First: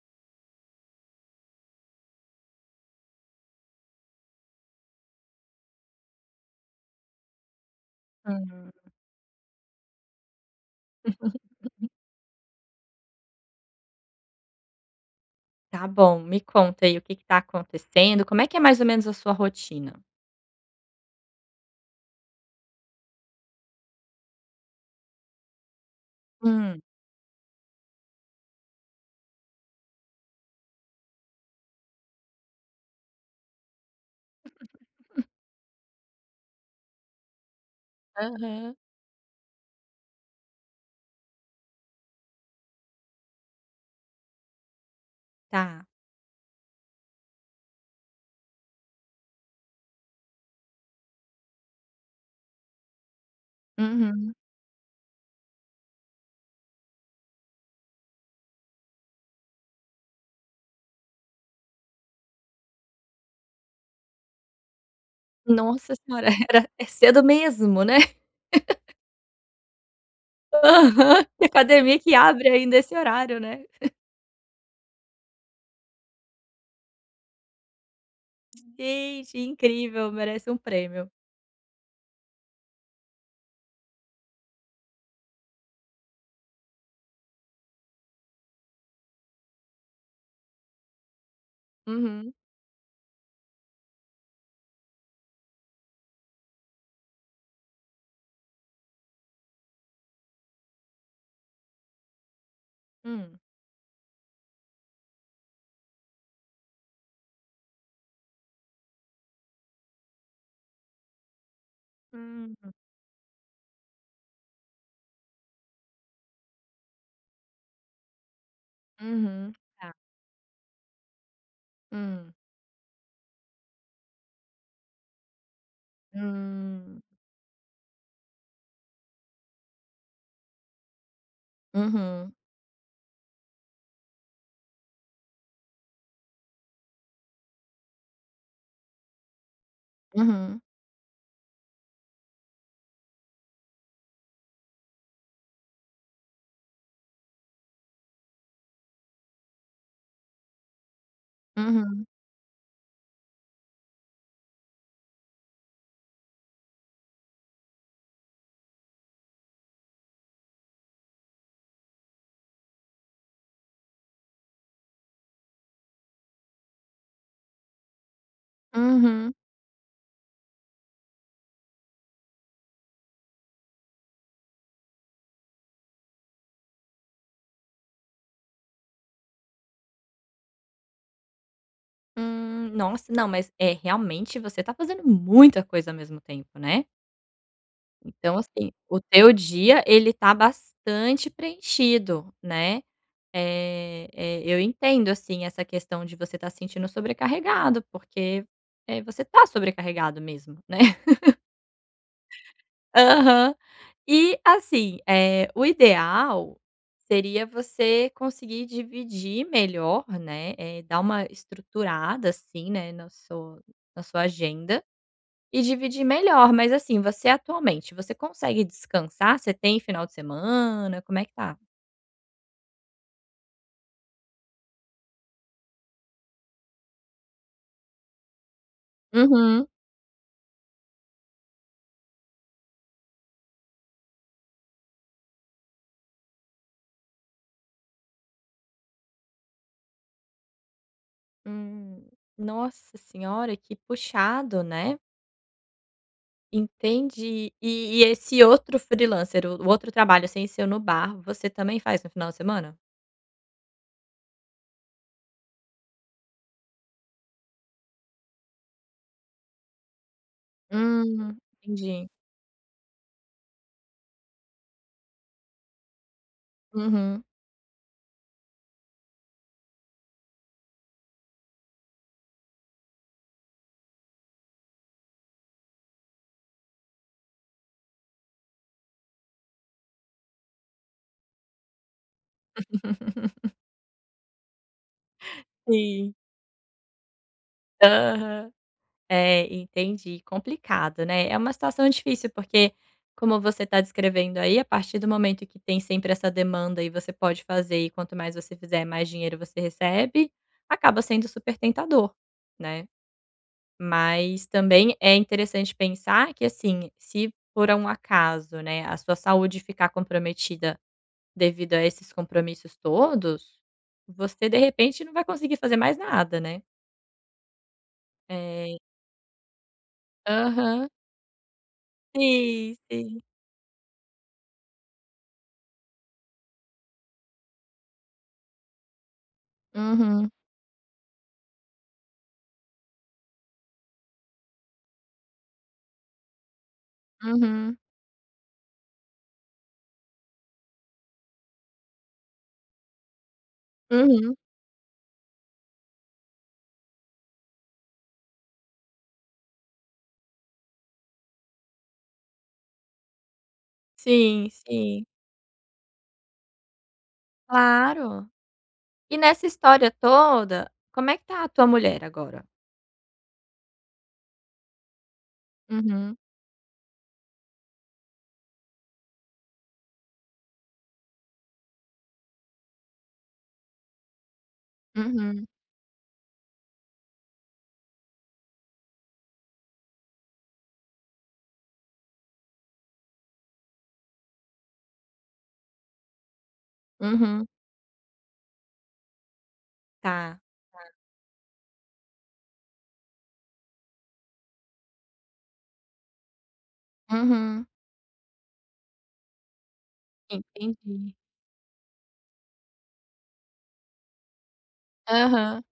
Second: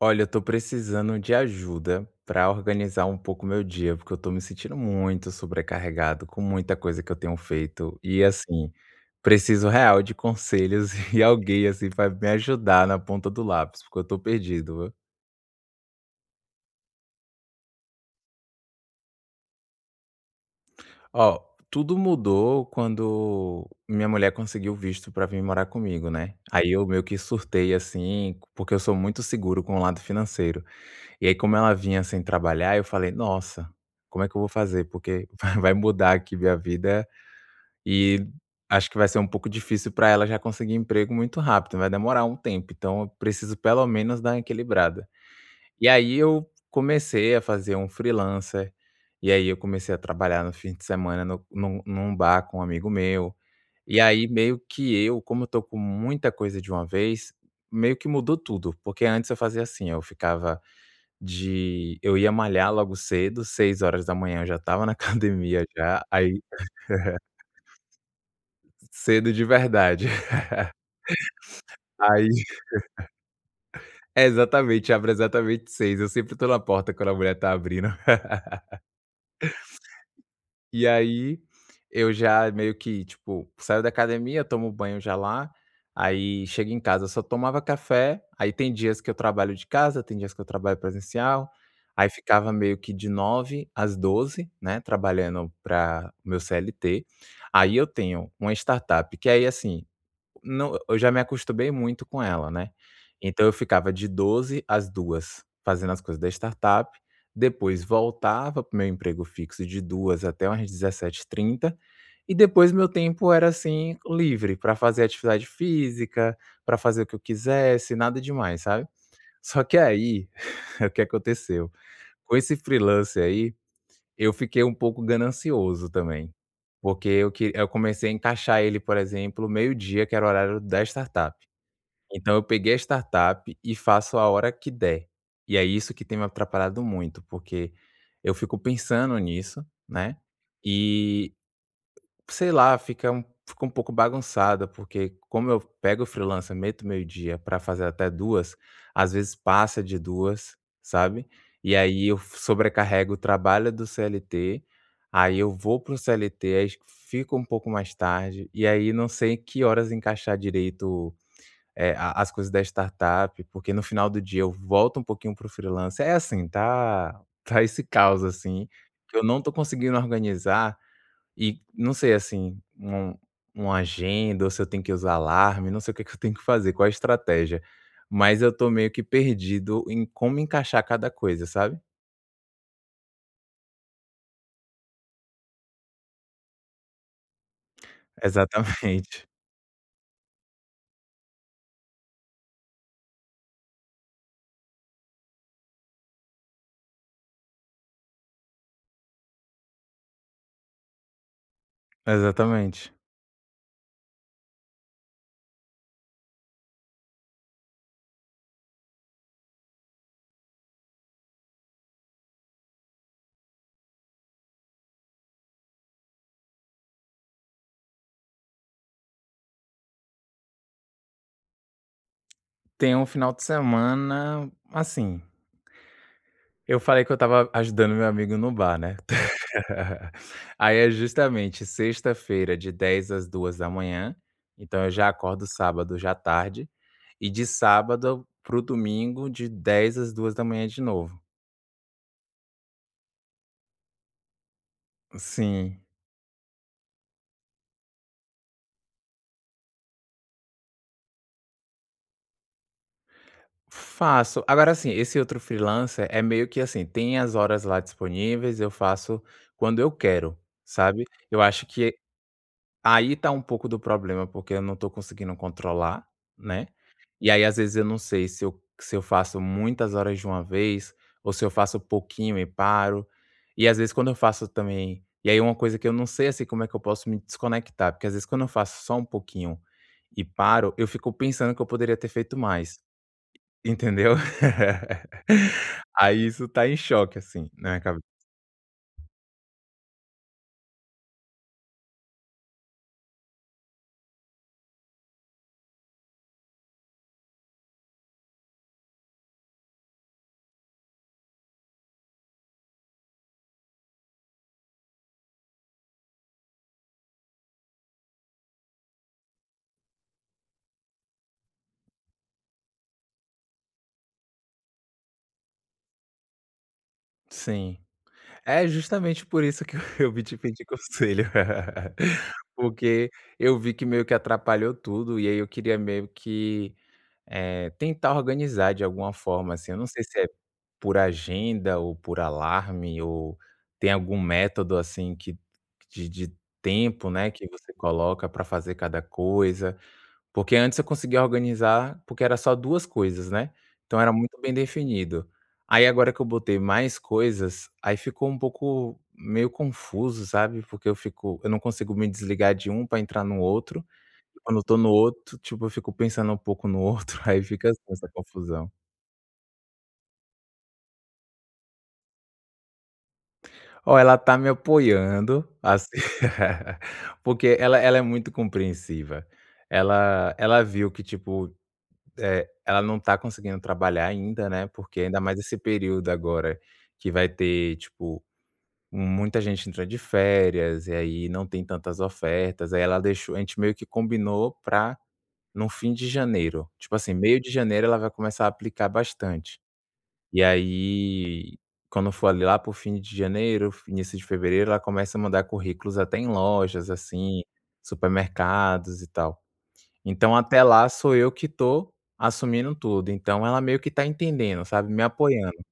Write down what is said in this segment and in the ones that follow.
Olha, eu tô precisando de ajuda pra organizar um pouco o meu dia, porque eu tô me sentindo muito sobrecarregado com muita coisa que eu tenho feito, e assim, Uhum. preciso real de conselhos e alguém assim, que vai me ajudar na ponta do lápis, porque eu tô perdido, o Tá bom, me conta aí o que que tá acontecendo. Como é que é mais ou menos a sua rotina? Oh, tudo mudou quando minha mulher conseguiu o visto pra vim morar comigo, né. Aí, Hum. eu meio que surtei assim, porque eu sou muito seguro com o lado financeiro, e aí como ela vinha sem trabalhar, eu falei: "Nossa, como é que eu vou fazer?". Porque vai mudar aqui minha vida, e Aham. acho que vai ser um pouco difícil pra ela já conseguir emprego muito rápido, vai demorar um tempo, então, eu preciso pelo menos dar uma equilibrada. Tá. E aí eu comecei a fazer um freelancer, e aí eu comecei a trabalhar no fim de semana no num num bar com um amigo meu. E aí, Uhum. meio que eu como eu tô com muita coisa de uma vez, meio que mudou tudo, porque antes eu fazia assim, eu ficava de eu ia malhar logo cedo, 6 horas da manhã eu já estava na academia Nossa já, Senhora! aí Era é cedo mesmo, né? Cedo de verdade. Aham! Tem academia que Aí abre ainda esse horário, né? É, exatamente, abre exatamente 6, eu sempre tô na porta quando a mulher tá abrindo. Gente! incrível! Merece um E prêmio. aí, eu já, meio que tipo, saio da academia, tomo banho já lá, aí chega em casa, só tomava café. Aí tem dias que eu trabalho de casa, tem dias que eu trabalho presencial. Aí Uhum. ficava meio que de 9h às 12h, né, trabalhando para meu CLT. Aí eu tenho uma startup que aí, assim Não, eu já me acostumei muito com ela, né? Hum. Então eu ficava de 12h às 14h fazendo as coisas da startup, depois voltava pro meu emprego fixo de 14h até umas 17h30, e Uhum. depois meu tempo era assim, livre pra fazer atividade física, pra fazer o que eu quisesse, nada demais, sabe? Uhum. Só que Tá. aí, o que aconteceu? Hum. Com esse freelancer aí, eu fiquei um pouco ganancioso também, Hum. porque eu que eu comecei a encaixar ele, por exemplo, meio dia que era o horário da startup. Então, Uhum. eu peguei a startup e faço a hora que der. E é isso que tem me atrapalhado muito porque eu fico pensando nisso, né. Uhum. E, sei lá, fica um fica um pouco bagunçada porque como eu pego o freelancer, meto meio dia pra fazer até 14h, às vezes, passa de 14h, sabe? E Uhum. aí eu sobrecarrego o trabalho do CLT. Aí eu vou para o CLT, aí fico um pouco mais tarde, e aí não sei que horas encaixar direito o eh, a as coisas da startup. Porque no final do dia eu volto um pouquinho para o freelancer. É assim, tá tá esse caos assim, que eu Uhum. não tô conseguindo organizar, e não sei assim, um uma agenda? Ou se eu tenho que usar alarme? Não sei o que que eu tenho que fazer. Qual a estratégia? Mas eu tô meio que perdido em como encaixar cada coisa, sabe? Hum, Nossa! Não, mas é realmente você tá fazendo muita coisa ao mesmo tempo, né? Então, assim, o Exatamente. teu dia, ele tá bastante preenchido, né? Eh eh, eu entendo, assim, essa questão de você estar sentindo sobrecarregado, porque, eh, você tá sobrecarregado mesmo, né? Exatamente. Aham. E, assim, eh, o ideal seria você conseguir dividir melhor, né, eh, dar uma estruturada, assim, né, no so na sua agenda e dividir melhor. Mas, assim, você, atualmente, você consegue descansar? Você tem final de semana? Como é que tá? Tem um final de semana assim eu falei que eu estava ajudando o meu amigo no bar, né? Uhum. Aí, é justamente sexta-feira de 22:00 às 02:00, então eu já acordo sábado já tarde. E de sábado para o domingo de 22:00 às 02:00 de novo. Hum. Nossa senhora, que puxado, né? Sim. Entendi. E e esse outro freelancer, o o outro trabalho sem ser no bar, você também faz no final de semana? Faço. Agora, assim, esse outro freelancer é meio que assim: tem as horas lá disponíveis, eu faço quando eu quero, sabe? Hum, Eu acho que entendi. aí tá um pouco do problema, porque eu não tô conseguindo controlar, né? Uhum. E, aí, às vezes, eu não sei se eu se eu faço muitas horas de uma vez, ou se eu faço pouquinho e paro. E, às vezes, quando eu faço também e aí, uma coisa que eu não sei, assim, como é que eu posso me desconectar. Porque às vezes quando eu faço só um pouquinho e paro, eu fico pensando que eu poderia ter feito mais. Entendeu? Sim. Aí isso tá em choque, assim, na minha ca Aham. É, entendi. Complicado, né? É uma situação difícil, porque, como você tá descrevendo aí, a partir do momento que tem sempre essa demanda e você pode fazer, e quanto mais você fizer, mais dinheiro você recebe, acaba sendo super tentador, né? Mas também é interessante pensar que, assim, se por um acaso, né, a sua saúde ficar comprometida devido a esses compromissos todos, você, de repente, não vai conseguir fazer mais nada, né? Sim. É É. justamente por isso que eu vim te pedir Aham. conselho. Sim, Porque sim. eu vi que meio que atrapalhou tudo e aí eu queria meio que, eh, tentar organizar de alguma forma, assim. Eu não sei se é Uhum. por agenda ou por alarme ou tem algum método assim que de de tempo, né, que você Uhum. coloca pra fazer cada coisa. Porque antes, eu conseguia organizar porque era só duas coisas né. Então, era Uhum. muito bem definido. Aí, agora que eu botei mais coisas aí ficou um pouco, meio confuso, sabe? Porque eu fico eu não consigo me desligar de um pra entrar no outro. Sim, Quando eu estou no sim. outro, tipo, eu fico pensando pouco no outro. Aí fica assim essa Claro. confusão. E nessa história toda, como é que está a tua mulher agora? Olha, ela está me apoiando, assim, Uhum. porque ela ela é muito compreensiva. Ela ela viu que tipo, eh, ela não está conseguindo trabalhar ainda, né, porque ainda mais Uhum. esse período agora, que vai ter, tipo, muita gente entra de férias e aí, não tem tantas ofertas. Aí, ela deixou a gente meio que combinou pra no fim de janeiro, tipo assim, meio Uhum. de janeiro, ela vai começar a aplicar bastante. Tá, E tá. aí, quando for lá pro fim de janeiro, início de fevereiro ela começa a mandar currículos até em lojas assim, Uhum. supermercados e tal. Então, até lá, sou Entendi. eu que estou assumindo tudo. Então, ela meio que está entendendo, sabe. Me Aham. apoiando.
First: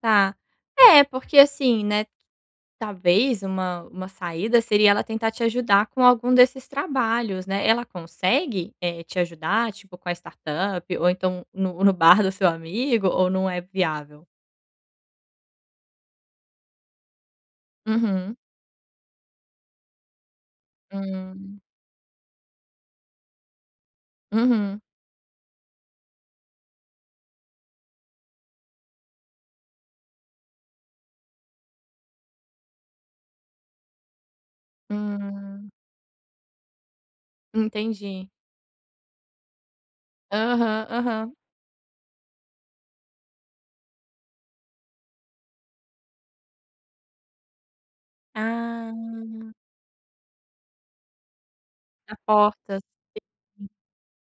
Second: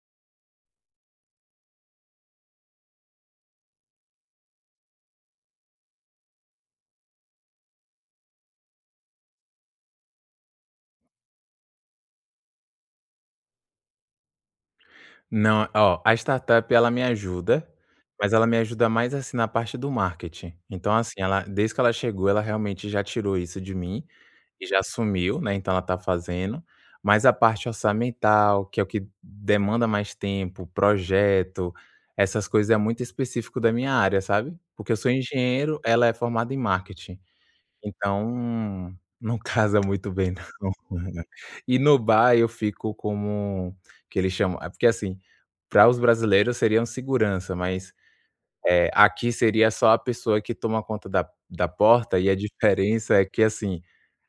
Tá. Eh, porque assim, né, talvez uma uma saída seria ela tentar te ajudar com algum desses trabalhos, né? Ela consegue, eh, te ajudar tipo com a startup ou então, no no bar do seu amigo? Ou não é viável? Não. Oh a startup, ela me ajuda, mas Uhum. ela me ajuda mais, assim, na parte do marketing. Então assim, ela Hum. desde que ela chegou, ela realmente já tirou isso de mim, e já Uhum. assumiu, né, então ela tá fazendo, mas a parte orçamental, que é o que demanda mais tempo, projeto, essas coisas é muito específico da minha área, sabe? Porque eu sou Ah. engenheiro, ela é formada em marketing. Entendi. Então, não casa muito bem não Aham. com ela Aham. E no bar, eu fico Como que eles chamam? É, porque assim, para os brasileiros seria um segurança, mas, eh, aqui Ah. seria só a pessoa que toma conta da da A porta e a porta. E diferença é que sim. assim,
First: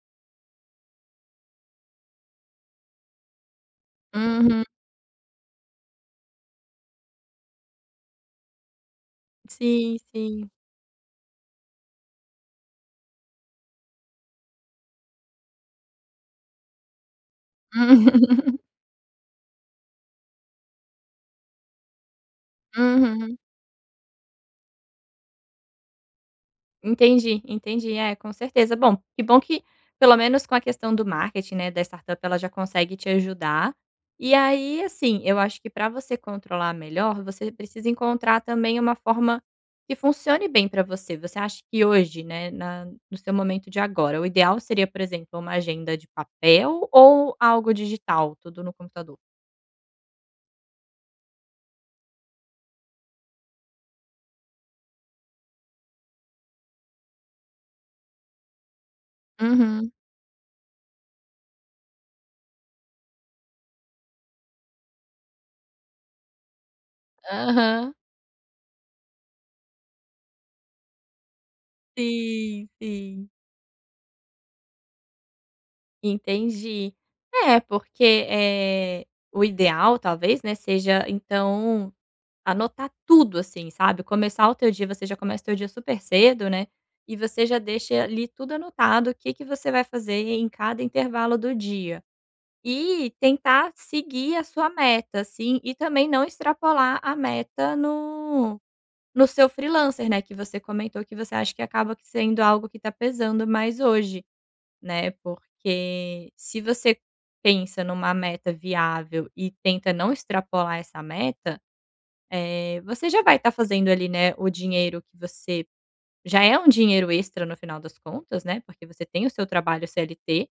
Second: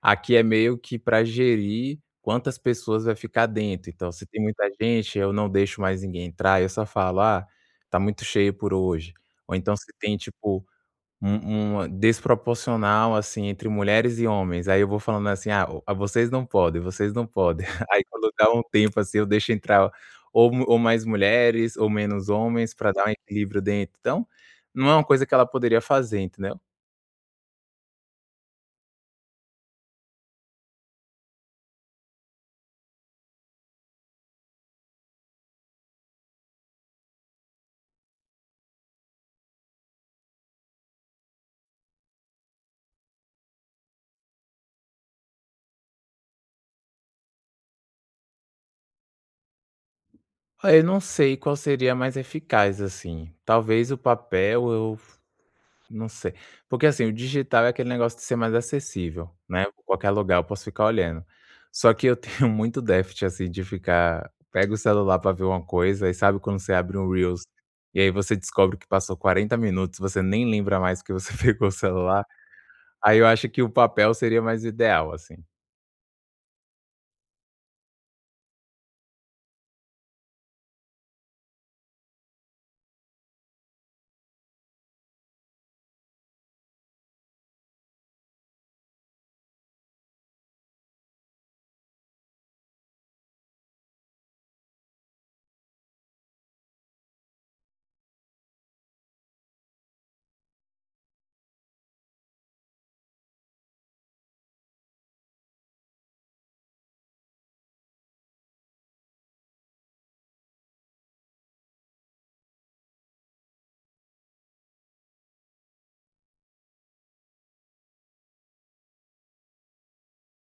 aqui é meio que pra gerir quantas pessoas vai ficar dentro. Então, se tem Uhum. muita gente, eu não deixo mais ninguém entrar, eu só falo: "Ah, tá muito cheio por hoje". Ou então, se Sim, tem sim. tipo, um uma desproporcional assim, entre mulheres e homens, aí eu vou falando assim: "Ah, o vocês não podem, vocês não podem". Aí quando dá um tempo assim, eu deixo entrar ou ou mais mulheres ou menos homens pra dar um Uhum. equilíbrio dentro. Então, não é uma coisa que ela poderia fazer, entendeu? Entendi, entendi. É, com certeza. Bom que bom que pelo menos com a questão do marketing, né, da startup, ela já consegue te ajudar. E aí assim, eu acho que pra você controlar melhor, você precisa encontrar também uma forma que funcione bem pra você. Você acha que hoje, né, na no seu momento de agora, o ideal seria, por exemplo, uma agenda de papel ou algo digital? Tudo no computador. Ai, não sei qual seria mais eficaz, assim. Talvez o papel? Eu f não sei. Porque assim, o digital é aquele negócio de ser mais acessível, né. Uhum. Qualquer lugar eu posso ficar olhando, só que eu tenho muito déficit assim, de ficar pega o celular pra ver uma coisa e, sabe, quando você abre um Reels, Aham. e aí você descobre que passou 40 minutos. Você nem lembra mais porque você pegou o celular. Sim! Aí eu Sim! acho que o papel seria mais ideal, assim. Entendi. É, porque, eh, o ideal talvez, né, seja então, anotar tudo assim, sabe? Começar o teu dia você já começa o teu dia super cedo, né, e você já deixa, eh, ali, tudo anotado, o que que você vai fazer e em cada intervalo do dia. E tentar seguir a sua meta assim, e também não extrapolar a meta no no seu freelancer, né, que você comentou que você acha que acaba que sendo algo que tá pesando mais hoje, né? Porque se você pensa numa meta viável e tenta não extrapolar essa meta, eh, você já vai tá fazendo ali, né, o dinheiro que você já é um dinheiro extra no final das contas, né, porque você tem o seu trabalho CLT.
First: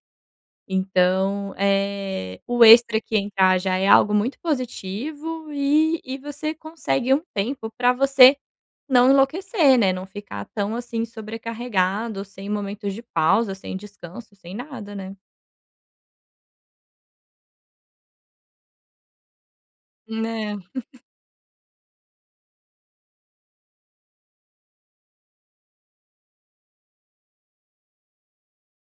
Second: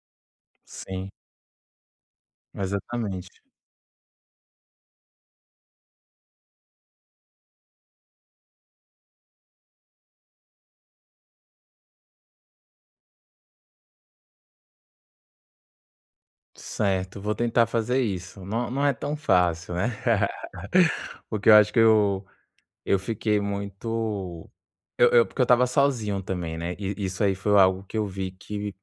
Sim. Então, eh, o extra que Exatamente. entrar já é algo muito positivo e e você consegue um tempo pra você não enlouquecer, né? Não ficar tão, assim, sobrecarregado, sem momentos de pausa, sem descanso, sem nada, né? Certo, vou tentar fazer isso. Não não é tão fácil, né? Hum, é. Porque eu acho que eu eu fiquei muito eu eu porque eu estava sozinho também, né? E e isso aí foi algo que eu vi que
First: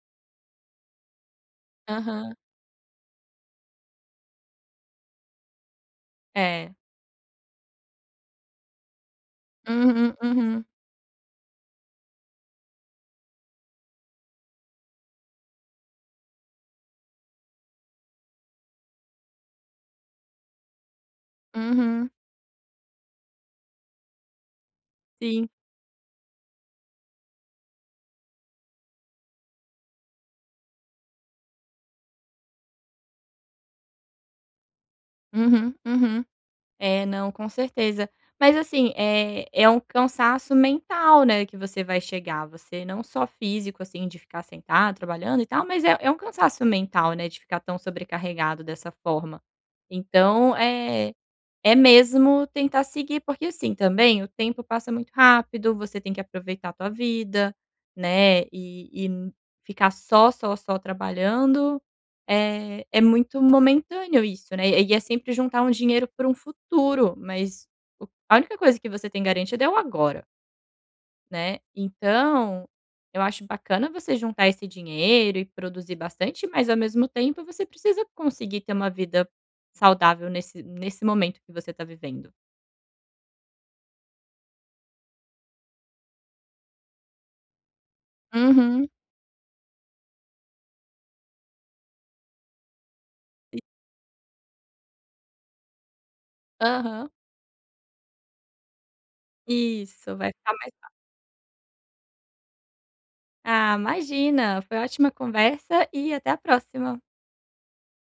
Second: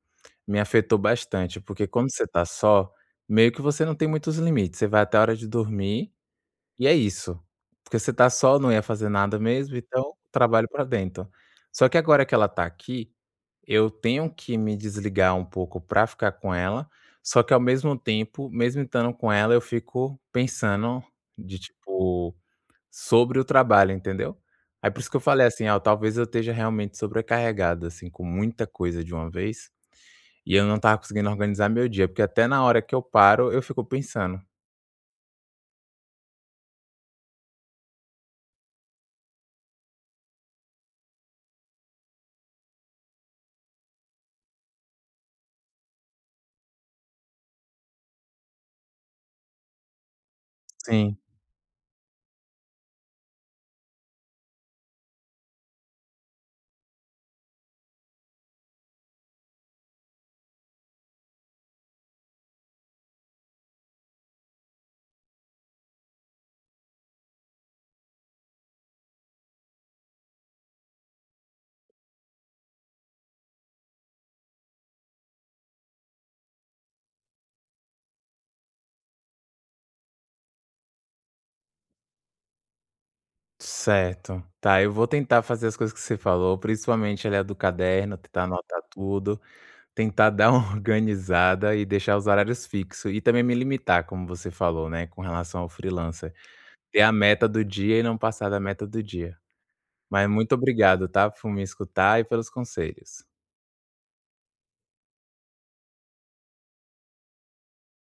me afetou bastante, porque quando você Aham. tá só, meio que você não tem muitos limites, você vai até a hora de dormir É. e é isso. Porque você tá só, não ia fazer nada mesmo, Uhum, então uhum. trabalho pra dentro. Só que, agora que ela tá aqui, eu tenho que me desligar um pouco pra ficar com ela. Só que ao mesmo tempo, mesmo estando com ela, eu fico pensando de Uhum. tipo, sobre o trabalho, entendeu? Aí por isso que eu falei Sim. assim: "Olha, talvez eu esteja realmente sobrecarregado assim, com muita coisa de uma vez". E eu não estava conseguindo organizar meu dia, porque até na hora que eu paro, eu fico pensando. Uhum, uhum. É, não, com certeza. Mas assim, eh, é um cansaço mental, né? Que você vai chegar, você não só físico assim de ficar sentado, trabalhando e tal, mas é é um cansaço mental, né? De ficar tão sobrecarregado dessa forma. Então, eh, Sim. é mesmo tentar seguir. Porque, assim também, o tempo passa muito rápido, você tem que aproveitar tua vida, né? E e ficar só, só, só trabalhando, eh, é muito momentâneo isso, né? E é sempre juntar um dinheiro para um futuro, mas o a única coisa que você tem garantido é o agora Né? Então, eu acho bacana você juntar esse dinheiro e produzir bastante, mas, ao mesmo tempo, você precisa conseguir ter uma vida saudável nesse nesse momento que você tá vivendo. Certo. Tá, eu vou tentar fazer as coisas que você falou, principalmente ali a do caderno, tentar anotar Uhum. tudo, tentar dar uma organizada e deixar os horários fixo e também me limitar como você falou, né? Com relação ao freelancer. Ter Aham. a meta do dia e não passar da meta do dia. Isso, Mas vai ficar muito mais fá obrigado, tá? Por me escutar e pelos conselhos. Ah, imagina! Foi ótima a conversa. E, até a próxima.